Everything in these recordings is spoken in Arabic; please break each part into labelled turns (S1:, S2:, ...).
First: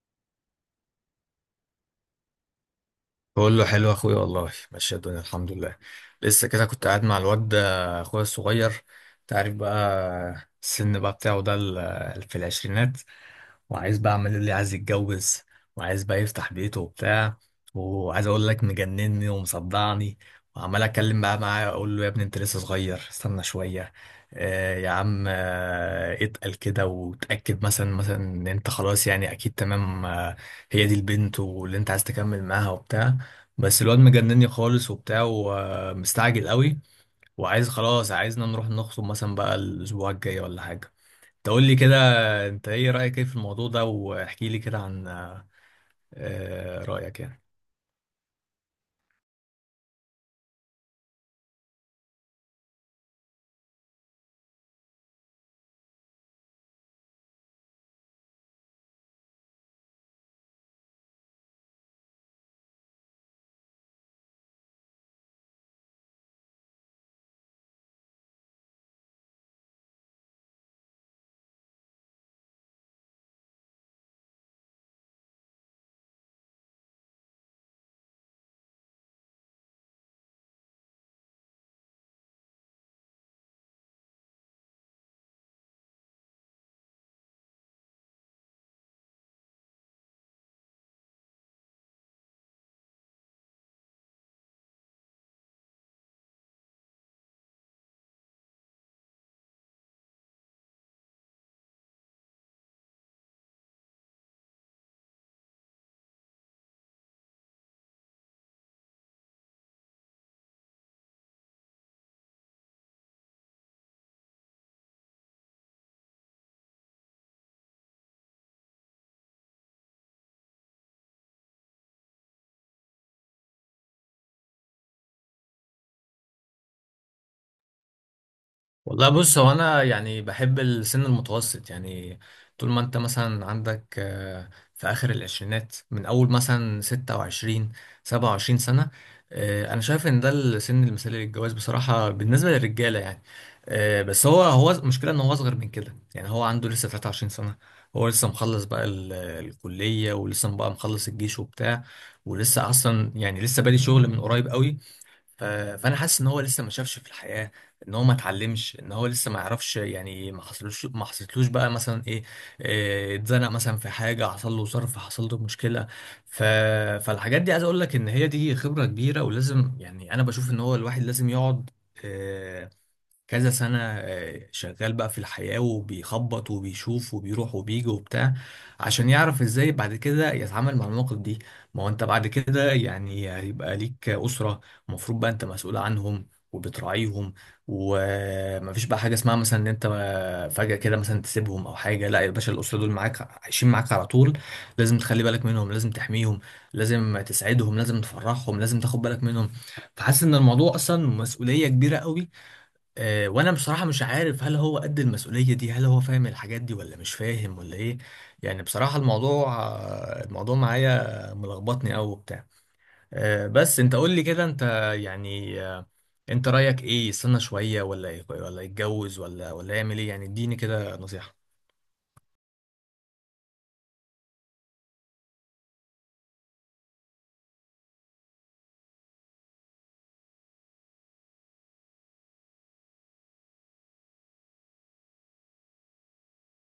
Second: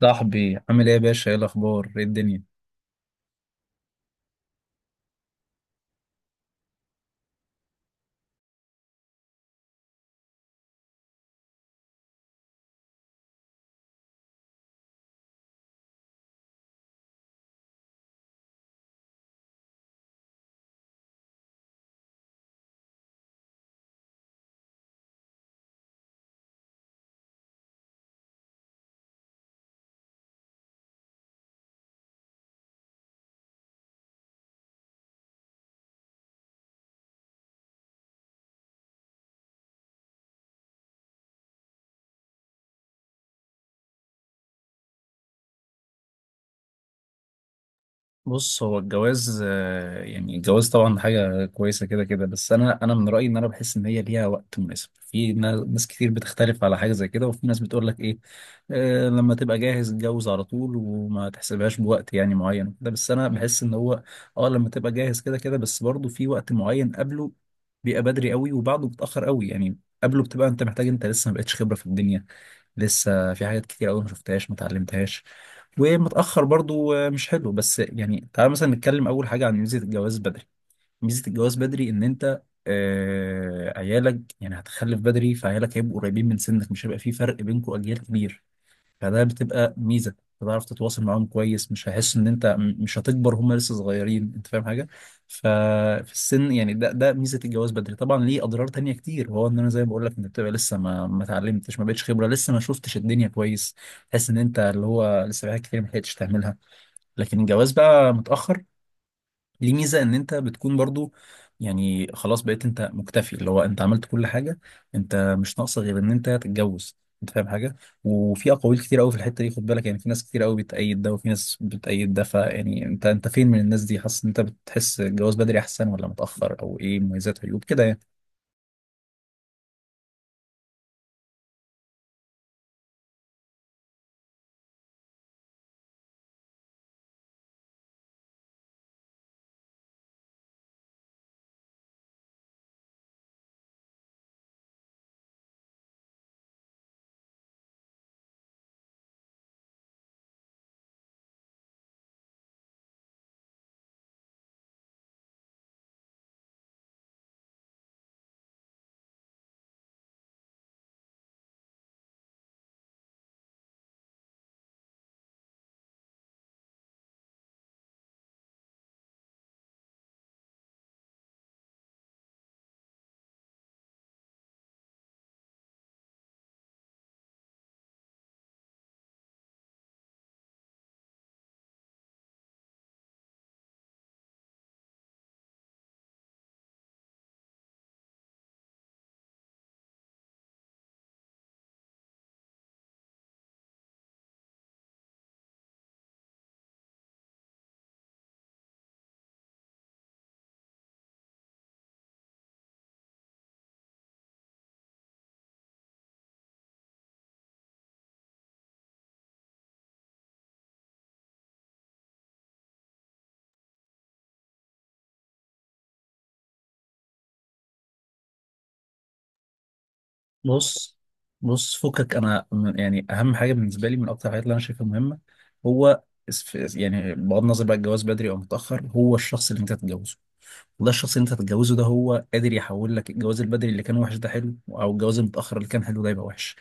S1: صاحبي عامل ايه يا باشا؟ ايه الاخبار؟ ايه الدنيا؟
S2: بقول له حلو يا اخويا، والله ماشيه الدنيا الحمد لله. لسه كده كنت قاعد مع الواد ده، اخويا الصغير. انت عارف بقى السن بقى بتاعه ده في العشرينات، وعايز بقى، عمال يقول لي عايز يتجوز وعايز بقى يفتح بيته وبتاع. وعايز اقول لك، مجنني ومصدعني. وعمال اتكلم بقى معاه، اقول له يا ابني انت لسه صغير استنى شويه. يا عم، اتقل كده وتاكد، مثلا ان انت خلاص يعني اكيد تمام، هي دي البنت واللي انت عايز تكمل معاها وبتاع. بس الواد مجنني خالص وبتاع، ومستعجل قوي. وعايز خلاص، عايزنا نروح نخطب مثلا بقى الاسبوع الجاي ولا حاجه، تقول لي كده. انت ايه رايك، ايه في الموضوع ده؟ واحكي لي كده عن رايك يعني.
S1: بص، هو الجواز يعني الجواز طبعا حاجه كويسه كده كده، بس انا من رايي ان انا بحس ان هي ليها وقت مناسب. في ناس كتير بتختلف على حاجه زي كده، وفي ناس بتقول لك ايه، آه، لما تبقى جاهز اتجوز على طول وما تحسبهاش بوقت يعني معين ده. بس انا بحس ان هو اه لما تبقى جاهز كده كده، بس برضه في وقت معين قبله بيبقى بدري قوي وبعده بتاخر قوي يعني. قبله بتبقى انت محتاج، انت لسه ما بقتش خبره في الدنيا، لسه في حاجات كتير قوي ما شفتهاش ما اتعلمتهاش. ومتاخر برضو، آه، مش حلو. بس يعني تعال مثلا نتكلم اول حاجه عن ميزه الجواز بدري. ميزه الجواز بدري ان انت آه عيالك يعني هتخلف بدري، فعيالك هيبقوا قريبين من سنك، مش هيبقى في فرق بينكم اجيال كبير، فده بتبقى ميزه. بتعرف تتواصل معاهم كويس، مش هيحس ان انت مش هتكبر، هم لسه صغيرين، انت فاهم حاجه؟ ففي السن يعني ده ميزه الجواز بدري. طبعا ليه اضرار تانية كتير، وهو ان انا زي ما بقول لك انت بتبقى لسه ما اتعلمتش، ما بقتش خبره، لسه ما شفتش الدنيا كويس. تحس ان انت اللي هو لسه في حاجات كتير ما لحقتش تعملها. لكن الجواز بقى متاخر ليه ميزة ان انت بتكون برضو يعني خلاص بقيت انت مكتفي، اللي هو انت عملت كل حاجة، انت مش ناقصة غير ان انت تتجوز، انت فاهم حاجة؟ وفي اقاويل كتير قوي في الحتة دي، خد بالك، يعني في ناس كتير قوي بتأيد ده وفي ناس بتأيد ده، فيعني انت فين من الناس دي؟ حاسس ان انت بتحس الجواز بدري احسن ولا متأخر؟ او ايه مميزات عيوب كده يعني.
S2: والله بص، هو انا يعني بحب السن المتوسط يعني، طول ما انت مثلا عندك في اخر العشرينات، من اول مثلا 26 27 سنة. انا شايف ان ده السن المثالي للجواز بصراحة، بالنسبة للرجالة يعني. بس هو المشكلة ان هو اصغر من كده، يعني هو عنده لسه 23 سنة. هو لسه مخلص بقى الكلية، ولسه بقى مخلص الجيش وبتاع، ولسه اصلا يعني لسه بادئ شغل من قريب قوي. ف- فانا حاسس ان هو لسه ما شافش في الحياه، ان هو ما اتعلمش، ان هو لسه ما يعرفش يعني، ما حصلوش، ما حصلتلوش بقى مثلا ايه، اتزنق مثلا في حاجه، حصل له ظرف، حصل له مشكله. ف... فالحاجات دي عايز اقول لك ان هي دي خبره كبيره، ولازم يعني انا بشوف ان هو الواحد لازم يقعد آه، كذا سنة شغال بقى في الحياة، وبيخبط وبيشوف وبيروح وبيجي وبتاع، عشان يعرف ازاي بعد كده يتعامل مع المواقف دي. ما هو انت بعد كده يعني هيبقى ليك أسرة، المفروض بقى انت مسؤول عنهم وبتراعيهم، ومفيش بقى حاجة اسمها مثلا ان انت فجأة كده مثلا تسيبهم او حاجة. لا يا باشا، الأسرة دول معاك، عايشين معاك على طول. لازم تخلي بالك منهم، لازم تحميهم، لازم تسعدهم، لازم تفرحهم، لازم تاخد بالك منهم. فحاسس ان الموضوع اصلا مسؤولية كبيرة قوي. وانا بصراحة مش عارف هل هو قد المسؤولية دي، هل هو فاهم الحاجات دي ولا مش فاهم ولا ايه. يعني بصراحة الموضوع، الموضوع معايا ملخبطني قوي وبتاع. بس انت قول لي كده، انت يعني انت رأيك ايه؟ يستنى شوية ولا يتجوز ولا يعمل ايه يعني؟ اديني
S1: بص،
S2: كده نصيحة.
S1: فكك، انا يعني اهم حاجه بالنسبه لي من اكتر الحاجات اللي انا شايفها مهمه هو يعني بغض النظر بقى الجواز بدري او متاخر، هو الشخص اللي انت تتجوزه. وده الشخص اللي انت هتتجوزه ده هو قادر يحول لك الجواز البدري اللي كان وحش ده حلو، او الجواز المتاخر اللي كان حلو ده يبقى وحش.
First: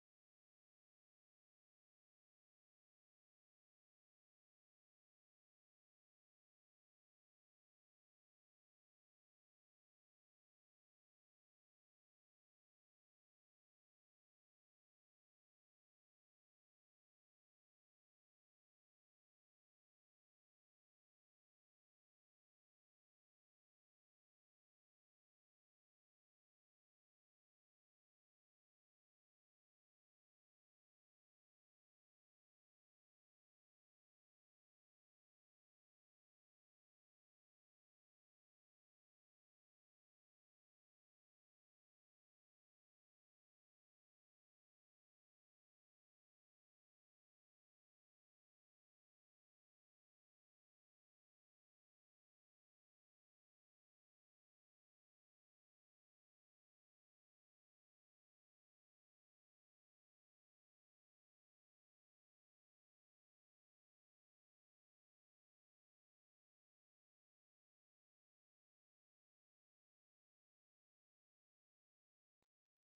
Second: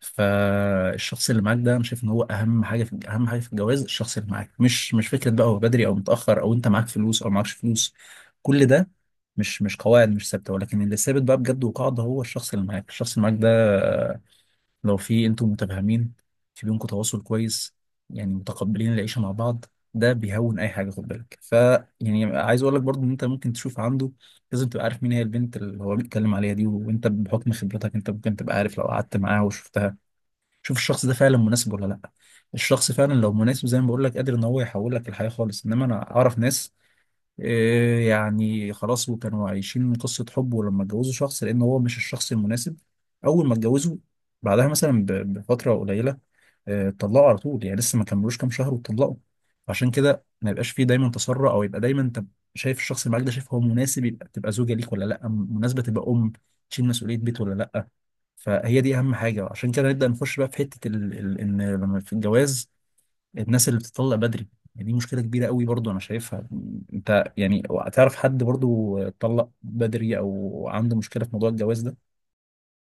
S1: فالشخص اللي معاك ده انا شايف ان هو اهم حاجه في اهم حاجه في الجواز. الشخص اللي معاك مش فكره بقى هو بدري او متاخر، او انت معاك فلوس او معكش فلوس، كل ده مش قواعد مش ثابته، ولكن اللي ثابت بقى بجد وقاعده هو الشخص اللي معاك. الشخص اللي معاك ده لو في انتم متفاهمين، في بينكم تواصل كويس، يعني متقبلين العيشه مع بعض، ده بيهون اي حاجه، خد بالك. ف يعني عايز اقول لك برضو ان انت ممكن تشوف عنده. لازم تبقى عارف مين هي البنت اللي هو بيتكلم عليها دي، وانت بحكم خبرتك انت ممكن تبقى عارف لو قعدت معاها وشفتها. شوف الشخص ده فعلا مناسب ولا لا. الشخص فعلا لو مناسب زي ما بقول لك قادر ان هو يحول لك الحياه خالص. انما انا اعرف ناس إيه يعني خلاص، وكانوا عايشين من قصة حب، ولما اتجوزوا شخص لأن هو مش الشخص المناسب، أول ما اتجوزوا بعدها مثلا بفترة قليلة، آه، اتطلقوا على طول، يعني لسه ما كملوش كام شهر واتطلقوا. عشان كده ما يبقاش فيه دايما تسرع، أو يبقى دايما أنت شايف الشخص اللي معاك ده، شايف هو مناسب يبقى تبقى زوجة ليك ولا لأ، مناسبة تبقى أم تشيل مسؤولية بيت ولا لأ. فهي دي أهم حاجة. عشان كده نبدأ نخش بقى في حتة إن لما في الجواز الناس اللي بتطلق بدري يعني، دي مشكلة كبيرة قوي برضو أنا شايفها. أنت يعني تعرف حد برضو اتطلق بدري أو عنده مشكلة في موضوع الجواز ده؟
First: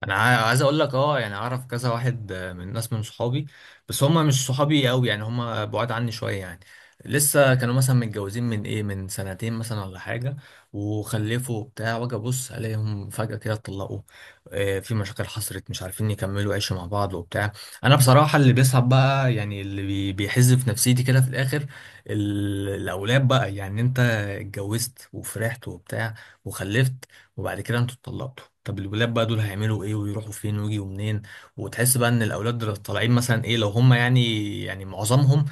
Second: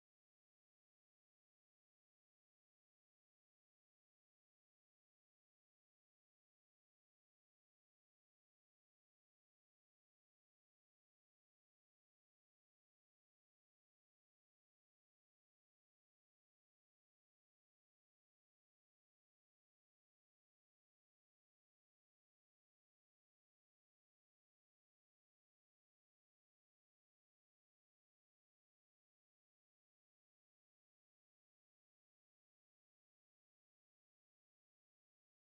S2: انا عايز اقول لك، اه يعني اعرف كذا واحد من ناس من صحابي، بس هم مش صحابي قوي يعني، هم بعاد عني شويه يعني. لسه كانوا مثلا متجوزين من ايه، من سنتين مثلا ولا حاجه، وخلفوا بتاع واجي ابص الاقيهم فجاه كده اتطلقوا. في مشاكل حصلت، مش عارفين يكملوا عيش مع بعض وبتاع. انا بصراحه اللي بيصعب بقى يعني، اللي بيحز في نفسيتي كده في الاخر، الاولاد بقى يعني. انت اتجوزت وفرحت وبتاع، وخلفت، وبعد كده انتوا اتطلقتوا. طب الولاد بقى دول هيعملوا ايه، ويروحوا فين، ويجوا منين؟ وتحس بقى ان الاولاد دول طالعين مثلا ايه، لو هم يعني، يعني معظمهم،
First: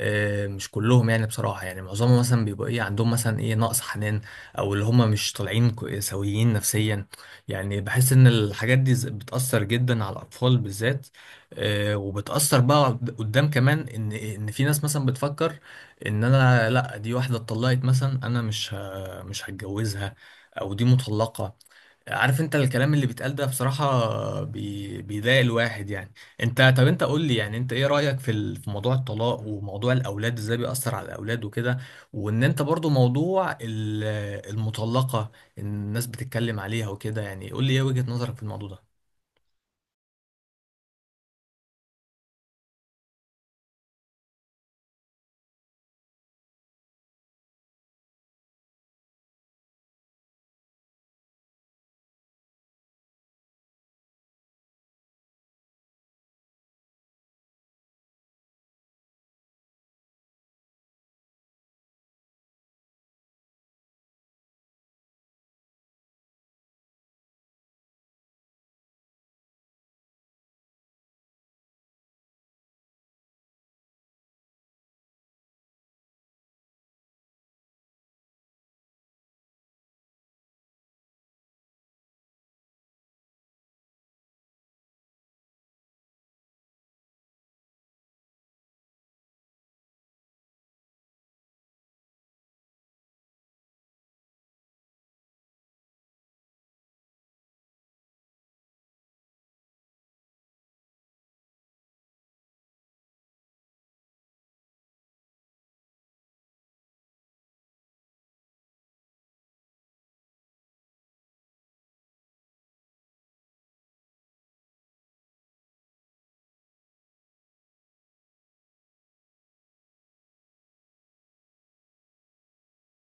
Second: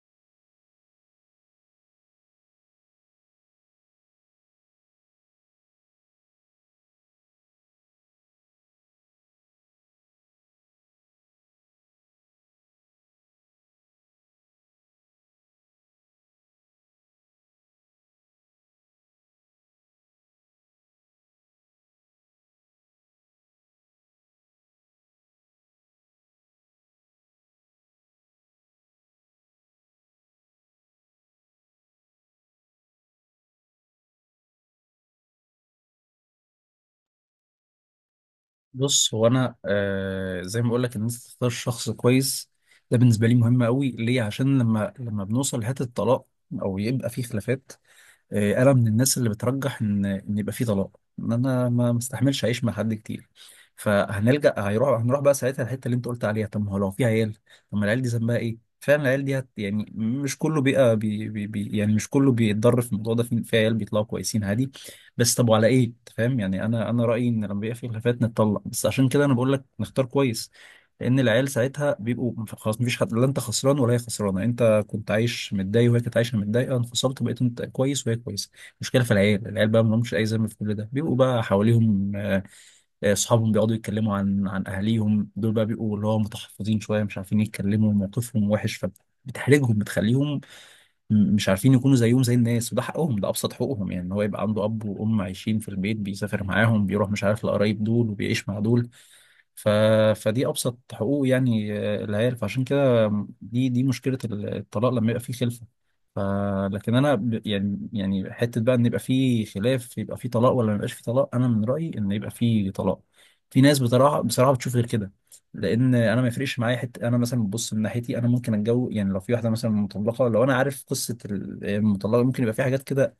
S2: مش كلهم يعني بصراحة، يعني معظمهم مثلا بيبقى ايه، عندهم مثلا ايه نقص حنان، او اللي هم مش طالعين سويين نفسيا. يعني بحس ان الحاجات دي بتأثر جدا على الاطفال بالذات. وبتأثر بقى قدام كمان، ان في ناس مثلا بتفكر ان انا لا، دي واحدة اتطلقت مثلا، انا مش هتجوزها، او دي مطلقة. عارف انت الكلام اللي بيتقال ده بصراحة بيضايق الواحد يعني. انت، طب انت قول لي يعني، انت ايه رأيك في في موضوع الطلاق، وموضوع الاولاد ازاي بيأثر على الاولاد وكده؟ وان انت برضو موضوع المطلقة، الناس بتتكلم عليها وكده يعني، قول لي ايه وجهة نظرك في الموضوع ده.
S1: بص، هو أنا آه زي ما بقول لك إن أنت تختار شخص كويس ده بالنسبة لي مهم قوي. ليه؟ عشان لما بنوصل لحتة الطلاق أو يبقى في خلافات، آه، انا من الناس اللي بترجح ان ان يبقى في طلاق، ان انا ما مستحملش اعيش مع حد كتير. فهنلجأ هيروح هنروح بقى ساعتها الحته اللي انت قلت عليها، طب ما هو لو في عيال، طب ما العيال دي ذنبها ايه؟ فعلا العيال دي هت يعني مش كله بيبقى بي يعني مش كله بيتضر في الموضوع ده، في في عيال بيطلعوا كويسين عادي. بس طب وعلى ايه انت فاهم يعني، انا رأيي ان لما بيبقى في خلافات نتطلق، بس عشان كده انا بقول لك نختار كويس، لان العيال ساعتها بيبقوا خلاص مفيش حد، لا انت خسران ولا هي خسرانه، انت كنت عايش متضايق وهي كانت عايشه متضايقه، انفصلت بقيت انت كويس وهي كويسه. المشكله في العيال، العيال بقى ما لهمش اي ذنب في كل ده، بيبقوا بقى حواليهم آه، اصحابهم بيقعدوا يتكلموا عن اهاليهم دول، بقى بيبقوا اللي هو متحفظين شويه، مش عارفين يتكلموا، موقفهم وحش، فبتحرجهم، بتخليهم مش عارفين يكونوا زيهم زي الناس. وده حقهم، ده ابسط حقوقهم يعني، ان هو يبقى عنده اب وام عايشين في البيت، بيسافر معاهم، بيروح مش عارف لقرايب دول، وبيعيش مع دول. ف... فدي ابسط حقوق يعني، آه، العيال. فعشان كده دي مشكله الطلاق لما يبقى فيه خلفه. ف... لكن انا يعني حته بقى ان يبقى فيه خلاف يبقى فيه طلاق ولا ما يبقاش فيه طلاق، انا من رايي ان يبقى فيه طلاق. في ناس بصراحه بتشوف غير كده. لان انا ما يفرقش معايا حته انا مثلا ببص من ناحيتي، انا ممكن اتجوز يعني لو في واحده مثلا مطلقه. لو انا عارف قصه المطلقه ممكن يبقى في حاجات كده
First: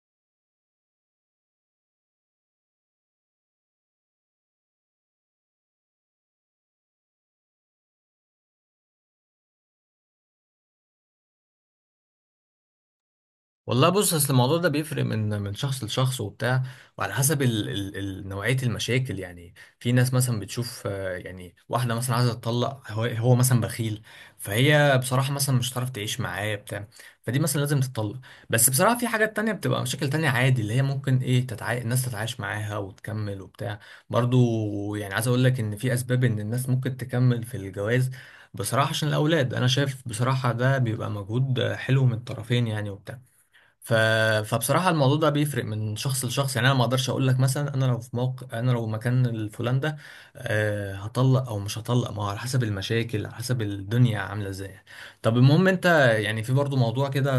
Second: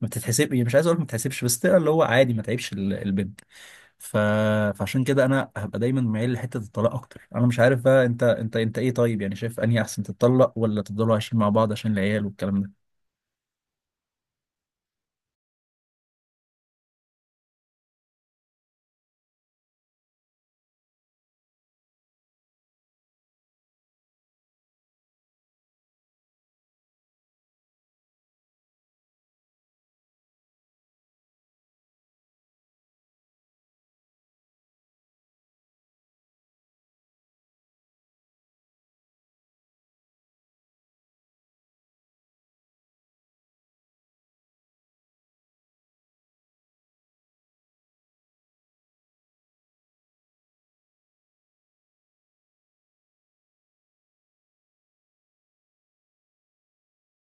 S1: ما بتتحسب، مش عايز اقول ما بتتحسبش بس تقرا اللي هو عادي، ما تعيبش البنت. ف... فعشان كده انا هبقى دايما مايل لحته الطلاق اكتر. انا مش عارف بقى انت، انت ايه؟ طيب يعني شايف انهي احسن، تتطلق ولا تفضلوا عايشين مع بعض عشان العيال والكلام ده؟
S2: والله بص، اصل الموضوع ده بيفرق من من شخص لشخص وبتاع، وعلى حسب ال نوعية المشاكل. يعني في ناس مثلا بتشوف يعني واحدة مثلا عايزة تطلق، هو مثلا بخيل، فهي بصراحة مثلا مش هتعرف تعيش معاه بتاع فدي مثلا لازم تطلق. بس بصراحة في حاجات تانية، بتبقى مشاكل تانية عادي، اللي هي ممكن ايه الناس تتعايش معاها وتكمل وبتاع. برضو يعني عايز اقول لك ان في اسباب ان الناس ممكن تكمل في الجواز بصراحة، عشان الأولاد. أنا شايف بصراحة ده بيبقى مجهود حلو من الطرفين يعني وبتاع. ف... فبصراحة الموضوع ده بيفرق من شخص لشخص يعني، أنا ما أقدرش أقول لك مثلا أنا لو في موقع، أنا لو مكان الفلان ده أه هطلق أو مش هطلق. ما هو على حسب المشاكل، على حسب الدنيا عاملة إزاي. طب المهم، أنت يعني في برضو موضوع كده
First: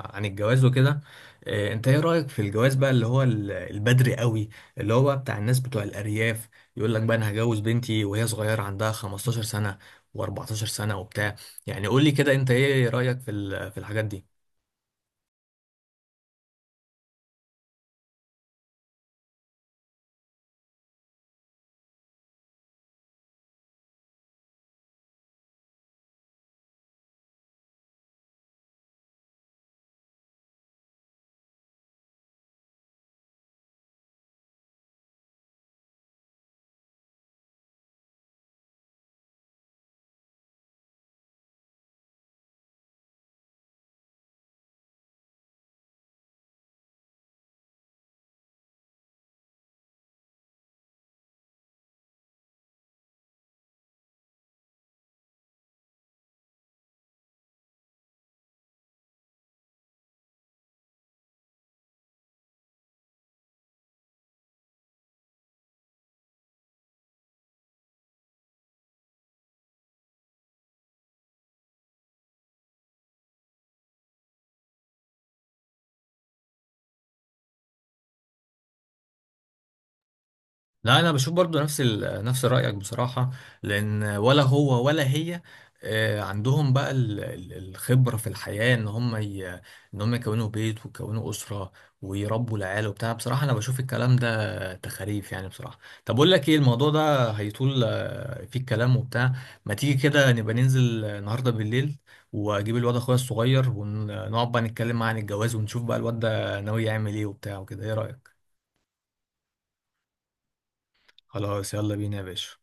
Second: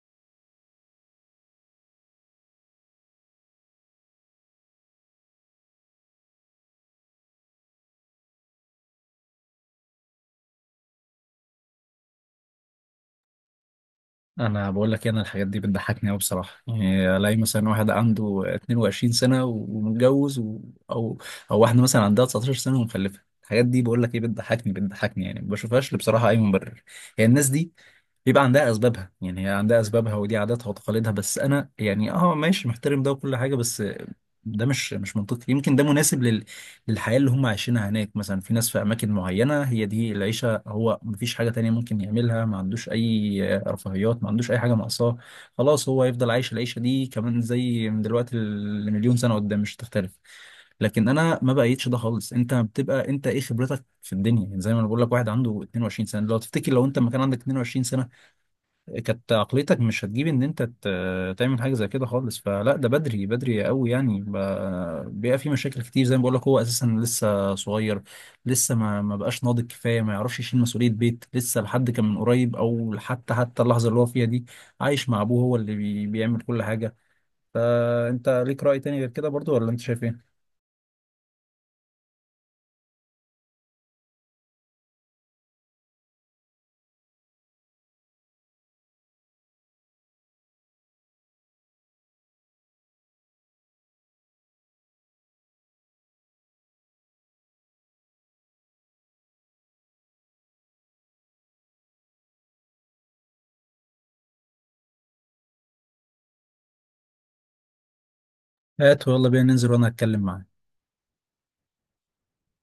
S2: عن الجواز وكده. أه أنت إيه رأيك في الجواز بقى اللي هو البدري قوي، اللي هو بقى بتاع الناس بتوع الأرياف، يقول لك بقى أنا هجوز بنتي وهي صغيرة، عندها 15 سنة و14 سنة وبتاع؟ يعني قول لي كده، أنت إيه رأيك في في الحاجات دي؟
S1: انا بقول لك إيه، انا الحاجات دي بتضحكني قوي بصراحه. يعني الاقي مثلا واحد عنده 22 سنه ومتجوز او او واحده مثلا عندها 19 سنه ومخلفه، الحاجات دي بقول لك ايه، بتضحكني يعني، ما بشوفهاش بصراحه اي مبرر. هي الناس دي بيبقى عندها اسبابها، يعني هي عندها اسبابها ودي عاداتها وتقاليدها. بس انا يعني اه ماشي، محترم ده وكل حاجه، بس ده مش منطقي. يمكن ده مناسب للحياة اللي هم عايشينها هناك، مثلا في ناس في أماكن معينة هي دي العيشة، هو مفيش حاجة تانية ممكن يعملها، ما عندوش أي رفاهيات، ما عندوش أي حاجة ناقصاه، خلاص هو يفضل عايش العيشة دي كمان زي من دلوقتي لمليون سنة قدام مش هتختلف. لكن انا ما بقيتش ده خالص. انت بتبقى انت ايه خبرتك في الدنيا؟ يعني زي ما انا بقول لك واحد عنده 22 سنه، لو تفتكر لو انت ما كان عندك 22 سنه كانت عقليتك مش هتجيب ان انت تعمل حاجه زي كده خالص. فلا ده بدري، بدري قوي يعني. بيبقى في مشاكل كتير زي ما بقول لك، هو اساسا لسه صغير، لسه ما بقاش ناضج كفايه، ما يعرفش يشيل مسؤوليه بيت، لسه لحد كان من قريب او حتى اللحظه اللي هو فيها دي عايش مع ابوه، هو اللي بيعمل كل حاجه. فانت ليك راي تاني غير كده برضو ولا انت شايف ايه؟
S2: لا انا بشوف برضو نفس نفس رايك بصراحه، لان ولا هو ولا هي عندهم بقى الخبره في الحياه ان هم ان هم يكونوا بيت، ويكونوا اسره، ويربوا العيال وبتاع. بصراحه انا بشوف الكلام ده تخاريف يعني بصراحه. طب اقول لك ايه، الموضوع ده هيطول فيه الكلام وبتاع. ما تيجي كده نبقى ننزل النهارده بالليل، واجيب الواد اخويا الصغير، ونقعد بقى نتكلم معاه عن الجواز، ونشوف بقى الواد ده ناوي يعمل ايه وبتاع وكده، ايه رايك؟
S1: هات ويلا بينا ننزل وانا هتكلم معاه.
S2: خلاص يلا بينا يا باشا.